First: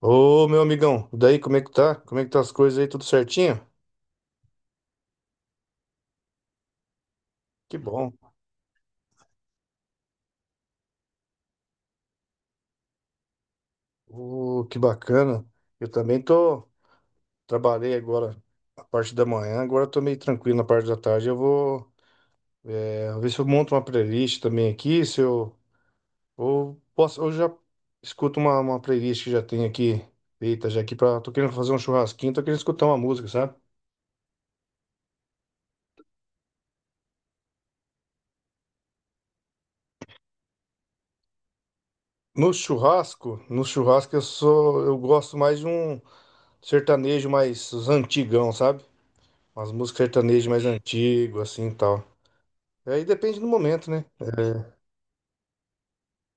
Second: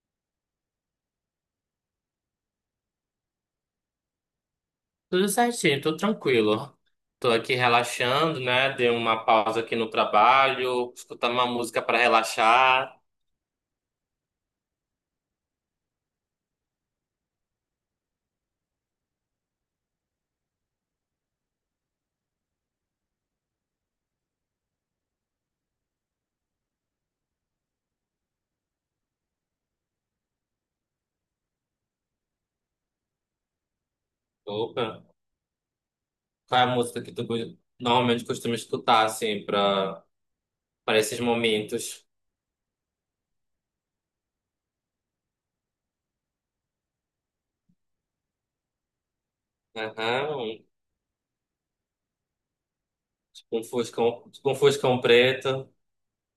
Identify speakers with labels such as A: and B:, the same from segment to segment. A: Ô, meu amigão, daí como é que tá? Como é que tá as coisas aí? Tudo certinho?
B: Tudo certinho, tô tranquilo. Tô aqui
A: Que bom.
B: relaxando, né? Dei uma pausa aqui no trabalho, escutando uma música para relaxar.
A: Ô, que bacana. Eu também tô, trabalhei agora a parte da manhã, agora tô meio tranquilo na parte da tarde. Eu vou, ver se eu monto uma playlist também aqui, se eu ou posso, eu já escuto uma playlist que já tem aqui feita já aqui para tô querendo fazer um churrasquinho, tô querendo escutar uma música, sabe?
B: Opa, qual é a música que normalmente costuma escutar, assim, para esses momentos?
A: No churrasco, eu gosto mais de um sertanejo mais os antigão, sabe? Umas músicas
B: Aham,
A: sertanejas mais
B: um-
A: antigas, assim e tal. É, aí depende do momento, né?
B: tipo um
A: É,
B: fuscão preto.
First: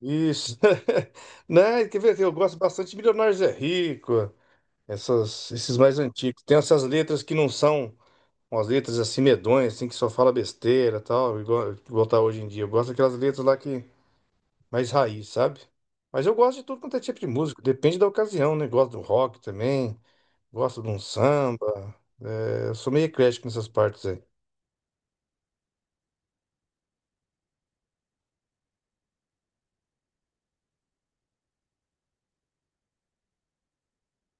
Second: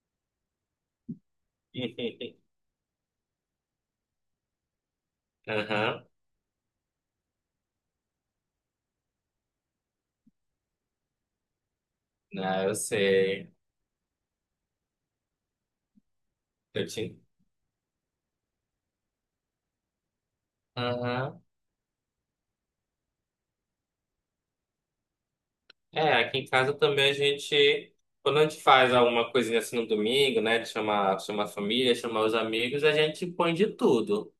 A: isso. Né? Quer ver? Eu gosto bastante de Milionários é Rico, esses mais
B: Aham,
A: antigos. Tem essas letras que não são umas letras assim medonhas, assim, que só fala besteira e tal, igual tá hoje em dia.
B: ah,
A: Eu
B: eu
A: gosto daquelas letras
B: sei.
A: lá que mais raiz, sabe? Mas eu gosto de tudo
B: Eu
A: quanto é
B: te...
A: tipo de música, depende da ocasião, né? Gosto do rock também, gosto de um
B: Aham.
A: samba. É, eu sou meio eclético nessas partes aí.
B: É, aqui em casa também a gente, quando a gente faz alguma coisinha assim no domingo, né, de chamar, chamar a família, chamar os amigos, a gente põe de tudo.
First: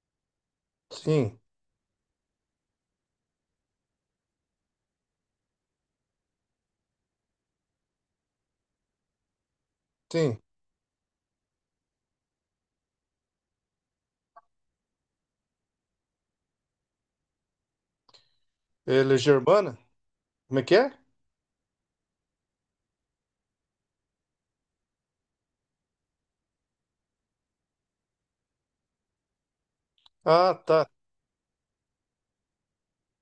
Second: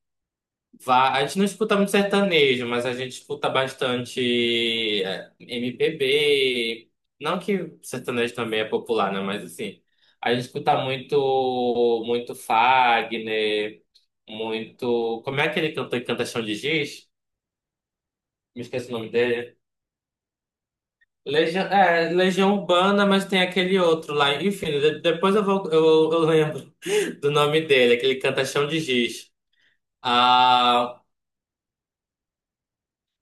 B: Vá, a gente
A: Sim,
B: não escuta muito sertanejo, mas a gente escuta bastante é, MPB. Não que sertanejo também é popular, né, mas assim, a
A: sim.
B: gente escuta muito, muito Fagner, muito. Como é aquele cantor que canta Chão de Giz? Me esqueci o nome
A: Ela é
B: dele.
A: germana? Como é que é?
B: Legião, é, Legião Urbana, mas tem aquele outro lá. Enfim, depois eu vou, eu lembro do nome dele, aquele que canta Chão de Giz.
A: Ah, tá.
B: Ah,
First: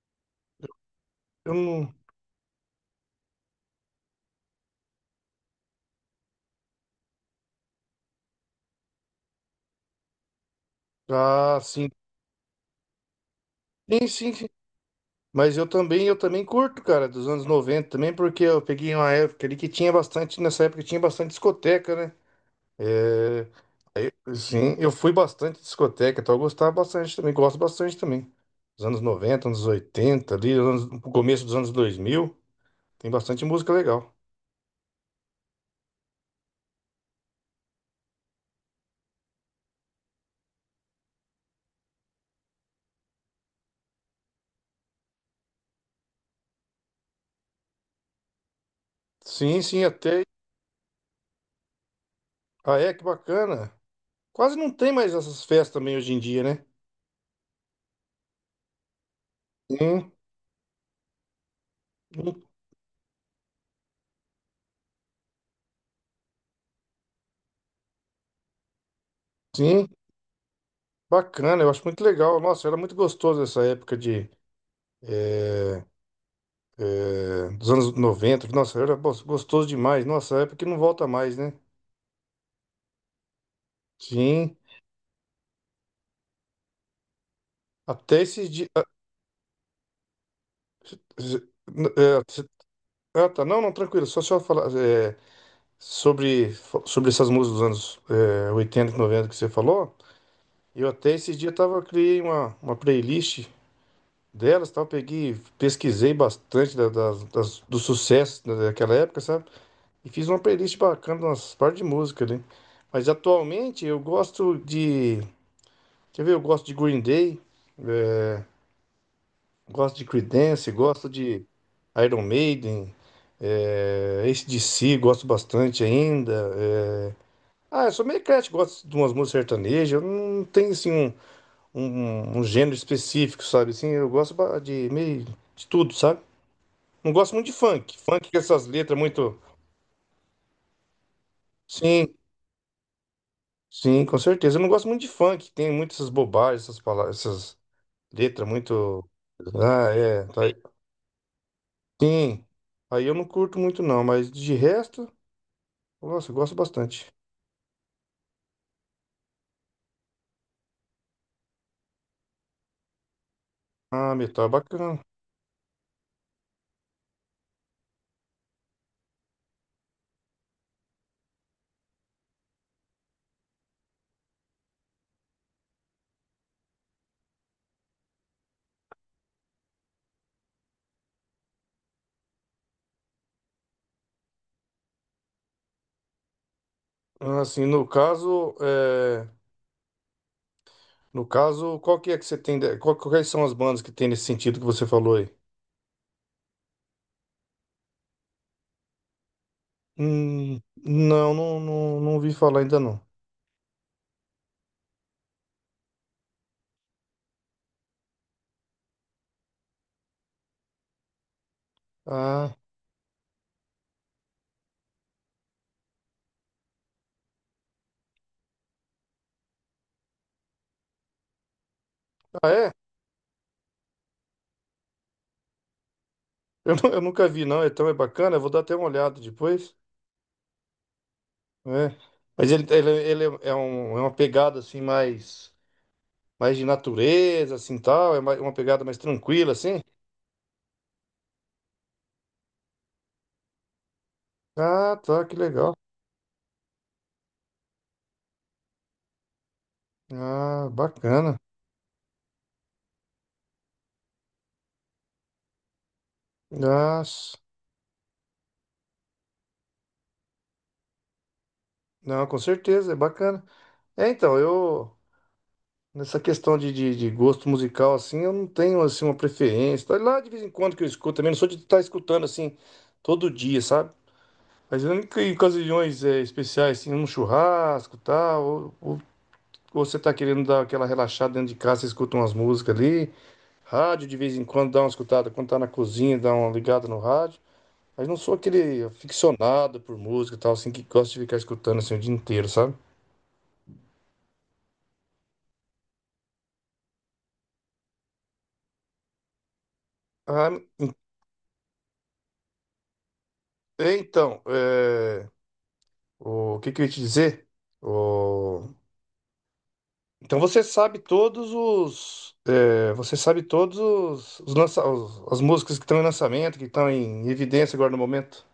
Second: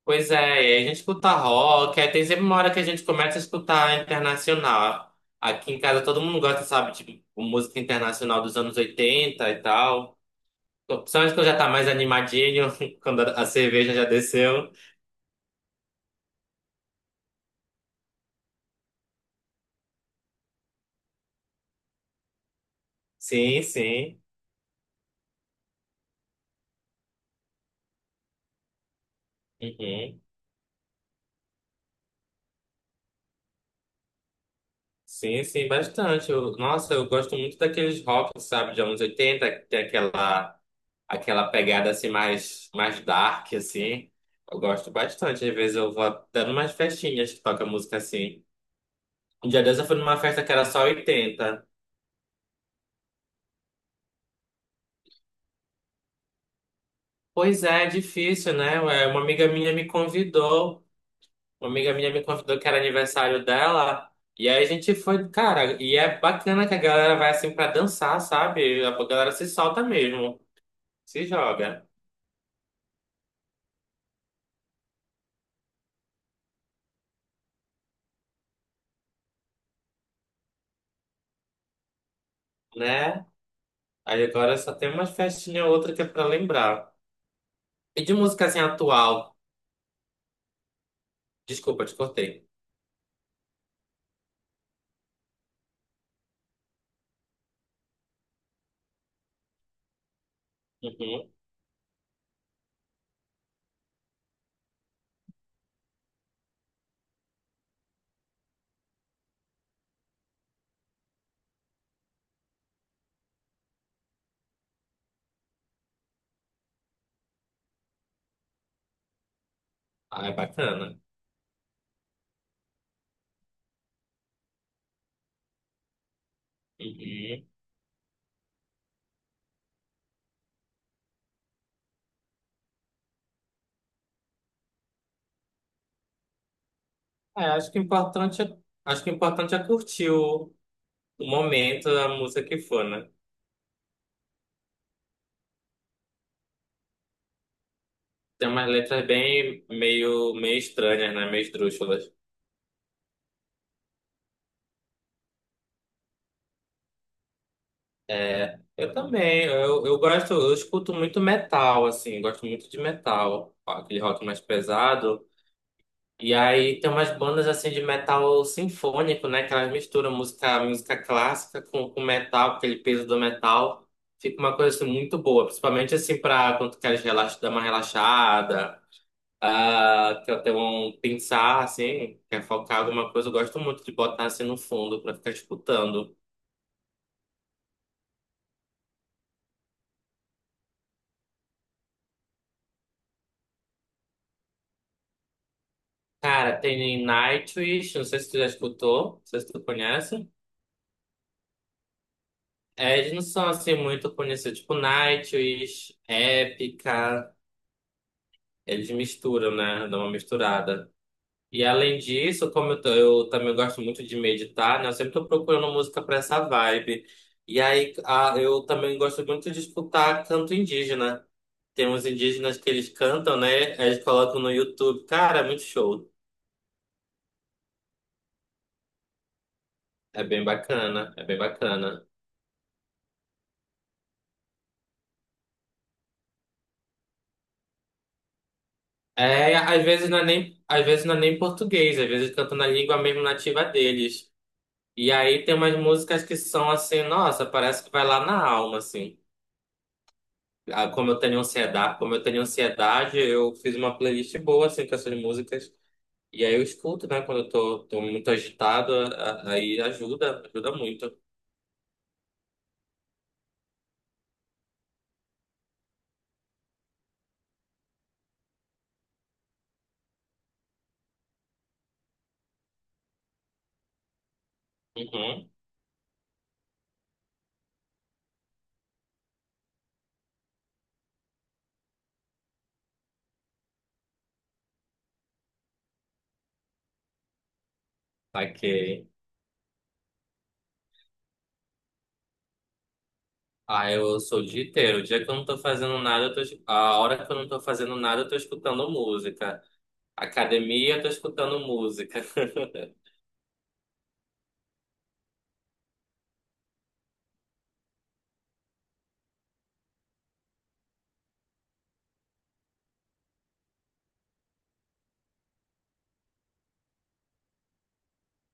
B: pois é, e aí a gente escuta
A: Eu não...
B: rock, aí tem sempre uma hora que a gente começa a escutar internacional. Aqui em casa todo mundo gosta, sabe, de música internacional dos anos 80 e tal. Principalmente quando já
A: Ah,
B: tá mais
A: sim.
B: animadinho, quando a cerveja já
A: Sim, sim, sim.
B: desceu.
A: Mas eu também curto, cara, dos anos 90 também, porque eu peguei uma época ali que tinha bastante, nessa época tinha bastante discoteca, né? É...
B: Sim,
A: Aí,
B: sim.
A: sim, eu fui bastante discoteca, então eu gostava bastante também, gosto bastante também. Dos anos 90 anos
B: Uhum.
A: 80 ali, no começo dos anos 2000 tem bastante música legal.
B: Sim, sim, bastante. Eu- nossa, eu gosto muito daqueles rock, sabe, de anos 80 que tem aquela, aquela pegada assim mais, mais dark, assim. Eu gosto bastante. Às vezes eu vou até numas festinhas que toca música assim. Um
A: Sim,
B: dia desse
A: sim,
B: eu fui numa
A: até...
B: festa que era só oitenta.
A: Ah, é, que bacana. Quase não tem mais essas festas também hoje em dia, né?
B: Pois é, é difícil, né? Ué, uma amiga minha me
A: Sim.
B: convidou. Uma amiga minha me convidou que era aniversário dela. E aí a gente foi, cara, e é bacana que a galera vai assim pra dançar, sabe? A galera se solta
A: Sim,
B: mesmo, se
A: bacana, eu acho
B: joga,
A: muito legal. Nossa, era muito gostoso essa época eh, dos anos 90. Nossa, era gostoso demais. Nossa, época que não volta mais, né?
B: né? Aí
A: Sim,
B: agora só tem uma festinha ou outra que é pra lembrar. E de
A: até
B: música
A: esses
B: assim
A: dias.
B: atual? Desculpa, te cortei.
A: Ah, tá, não, não, tranquilo. Só falar sobre, sobre essas músicas dos anos 80 e 90 que você falou. Eu até
B: Uhum.
A: esses dias tava, criei uma playlist delas, tal, peguei, pesquisei bastante dos sucessos daquela época, sabe? E fiz uma playlist bacana, umas partes de música ali. Mas atualmente eu gosto de. Quer ver? Eu gosto de Green Day, né? Gosto de
B: Ah, é
A: Creedence,
B: bacana.
A: gosto de Iron Maiden, AC/DC, gosto bastante ainda. É.
B: Uhum.
A: Ah, eu sou meio eclético, gosto de umas músicas sertanejas. Eu não tenho assim um gênero específico, sabe? Assim, eu gosto de meio de tudo, sabe? Não gosto
B: É,
A: muito de
B: acho que o
A: funk. Funk com
B: importante é,
A: essas letras
B: acho que o
A: muito.
B: importante é curtir o momento, a
A: Sim.
B: música que for, né?
A: Sim, com certeza. Eu não gosto muito de funk, tem muitas essas bobagens, essas palavras, essas letras
B: Tem umas letras
A: muito.
B: bem
A: Ah, é.
B: meio,
A: Tá aí.
B: meio estranhas, né? Meio esdrúxulas.
A: Sim. Aí eu não curto muito não, mas de resto, nossa, eu gosto bastante.
B: É, eu também. Eu gosto, eu escuto muito metal, assim, gosto muito de metal. Aquele
A: Ah,
B: rock mais
A: metal é bacana.
B: pesado. E aí tem umas bandas assim de metal sinfônico, né? Que elas misturam música, música clássica com metal, com aquele peso do metal. Fica uma coisa assim, muito boa, principalmente assim pra quando tu queres relax, dar uma relaxada, ah, quer ter um pensar assim, quer focar alguma coisa. Eu gosto muito de botar assim no fundo pra ficar escutando.
A: Ah, assim, no caso, qual que é que você tem, de- qual- quais são as bandas que tem nesse sentido que você falou aí?
B: Cara, tem Nightwish, não sei se tu já escutou, não sei se tu conhece.
A: Hum, não, não, não, não vi falar ainda
B: É,
A: não.
B: eles não são assim muito conhecidos, tipo Nightwish, Epica. Eles misturam, né? Dá uma misturada. E além disso,
A: Ah,
B: eu também gosto muito de meditar, né? Eu sempre tô procurando música para essa vibe. E aí, a- eu também gosto muito de escutar canto indígena. Tem uns
A: ah
B: indígenas que
A: é?
B: eles cantam, né? Aí eles colocam no YouTube. Cara, é muito show.
A: Eu nunca vi não, então é bacana, eu vou dar até uma olhada depois.
B: É bem bacana, é bem
A: É.
B: bacana.
A: Mas ele é uma pegada assim mais, de natureza, assim tal, é uma pegada mais tranquila,
B: É,
A: assim.
B: às vezes não é nem, às vezes não é nem português, às vezes cantam na língua mesmo nativa deles.
A: Ah,
B: E
A: tá, que
B: aí tem
A: legal.
B: umas músicas que são assim, nossa, parece que vai lá na alma, assim.
A: Ah,
B: Ah, como eu
A: bacana.
B: tenho ansiedade, como eu tenho ansiedade, eu fiz uma playlist boa assim com essas músicas. E aí eu escuto, né?
A: Nossa.
B: Quando eu tô muito agitado, a- aí ajuda, ajuda muito.
A: Não, com certeza, é bacana. É, então, eu nessa questão de gosto musical, assim, eu não tenho assim uma preferência. Tá. Lá de vez em quando que eu escuto também, não sou de estar escutando assim todo dia, sabe? Mas eu, em
B: Uhum.
A: ocasiões especiais, assim, num churrasco, tal, ou você tá querendo dar aquela relaxada dentro de casa, você escuta umas músicas ali, rádio de vez em quando dá uma escutada, quando tá na cozinha, dá uma ligada no rádio. Mas não sou aquele
B: Saquei.
A: aficionado por música e tal, assim, que gosta de ficar escutando assim o dia inteiro, sabe?
B: Ah, eu sou o dia inteiro. O dia que eu não tô fazendo nada, a hora que eu não tô fazendo nada, eu tô escutando música.
A: Ah,
B: Academia, eu tô escutando música.
A: é, então, o que que eu ia te dizer? O- Então você sabe todos os, é, você sabe todos os, as músicas que estão em lançamento, que estão em evidência agora no momento?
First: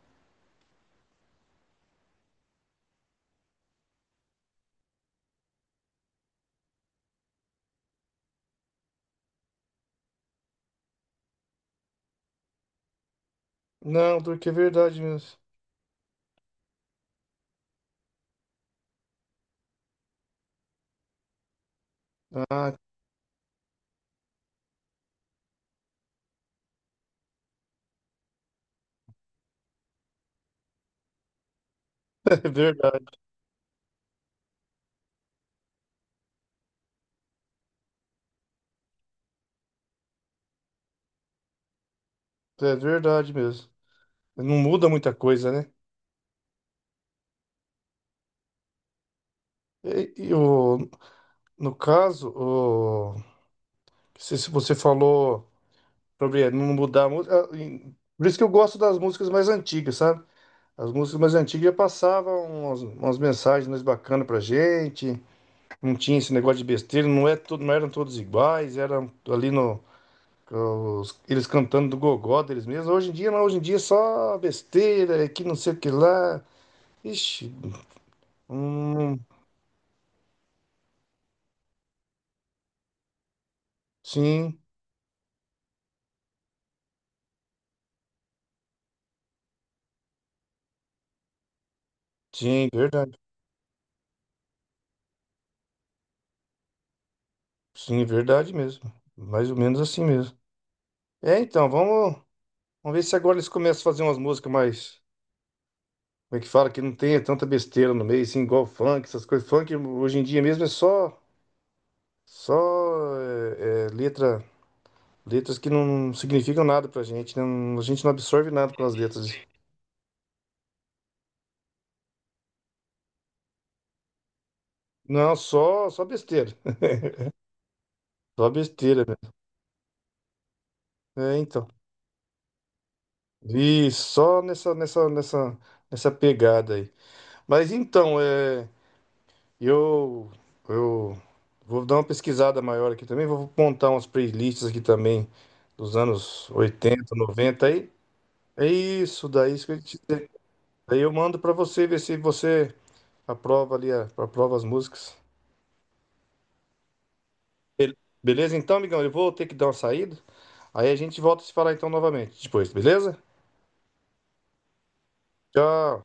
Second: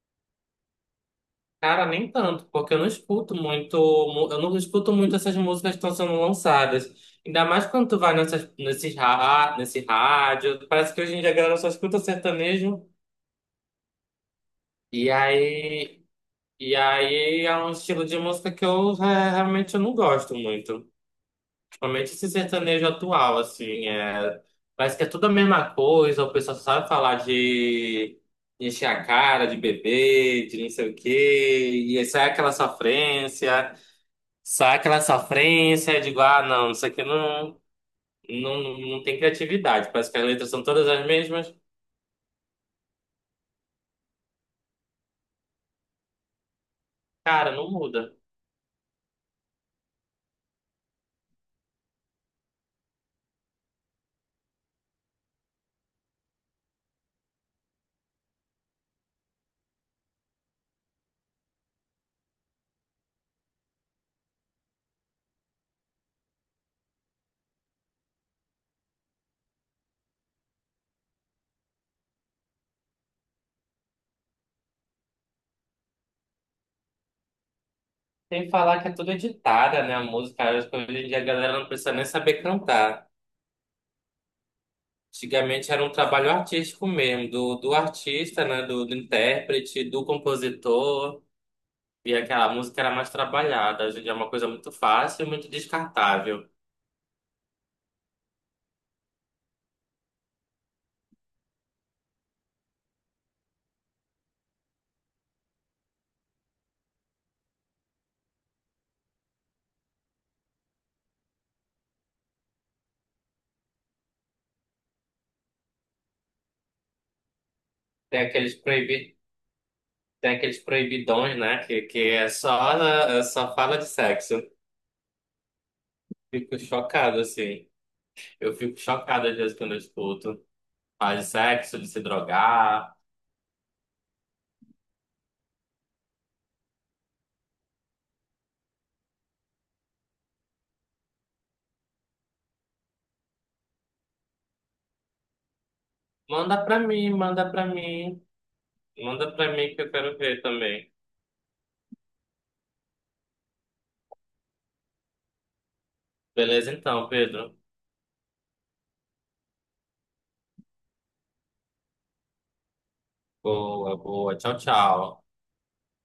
B: Cara, nem tanto, porque eu não escuto muito, mu- eu não escuto muito essas músicas que estão sendo lançadas. Ainda mais quando tu vai nessas, nesses, ra- nesse rádio, parece que hoje em dia a galera só escuta sertanejo.
A: Não, porque é verdade
B: E
A: mesmo.
B: aí, e aí é um estilo de música que eu re- realmente eu não gosto muito. Principalmente esse
A: Ah,
B: sertanejo atual, assim, é, parece que é tudo a mesma coisa, o pessoal só sabe falar de encher a cara, de beber, de não sei o quê, e isso é
A: é
B: aquela
A: verdade.
B: sofrência. Só aquela sofrência, eu digo, ah, não, isso aqui não, não, não tem criatividade. Parece que as letras são todas as mesmas.
A: É verdade mesmo. Não muda muita coisa, né?
B: Cara, não muda.
A: E no caso, se você falou sobre não mudar a música. Por isso que eu gosto das músicas mais antigas, sabe? As músicas mais antigas já passavam umas mensagens mais bacanas pra gente. Não tinha esse negócio de besteira, não, é tudo, não eram todos iguais, eram ali no. Eles cantando do gogó deles mesmos. Hoje em dia, não, hoje em dia é só besteira, é que não sei o que lá. Ixi,
B: Tem que falar que é tudo
A: hum,
B: editada, né? A música, acho que hoje em dia a galera não precisa nem saber cantar.
A: sim.
B: Antigamente era um trabalho artístico mesmo, do artista, né? Do intérprete, do compositor. E aquela
A: Sim,
B: música era mais
A: verdade.
B: trabalhada. Hoje em dia é uma coisa muito fácil e muito descartável.
A: Sim, verdade mesmo. Mais ou menos assim mesmo. É, então, vamos ver se agora eles começam a fazer umas músicas mais. Como é que fala? Que não tenha tanta besteira no meio, assim, igual funk, essas coisas. Funk hoje em dia mesmo é só. Só é, letra. Letras que não significam nada pra gente, né? Não. A gente não
B: Tem
A: absorve
B: aqueles
A: nada com as
B: proibi...
A: letras.
B: Tem aqueles proibidões, né? Que é só fala de sexo.
A: Não, só besteira.
B: Fico chocado, assim.
A: Só
B: Eu fico
A: besteira
B: chocado às vezes quando eu escuto faz
A: mesmo. É, então.
B: sexo, de se drogar.
A: E só nessa pegada aí. Mas então, é. Eu, eu vou dar uma pesquisada maior aqui também, vou montar umas playlists aqui também dos anos
B: Manda pra mim,
A: 80,
B: manda
A: 90
B: pra
A: aí.
B: mim.
A: É isso,
B: Manda pra
A: daí isso que
B: mim que
A: eu
B: eu
A: te...
B: quero ver também.
A: Aí eu mando pra você ver se você aprova ali, aprova as músicas.
B: Beleza então, Pedro.
A: Be- Beleza então, amigão? Eu vou ter que dar uma saída. Aí a gente volta a se falar então novamente depois, beleza?
B: Boa, boa. Tchau, tchau.
A: Tchau.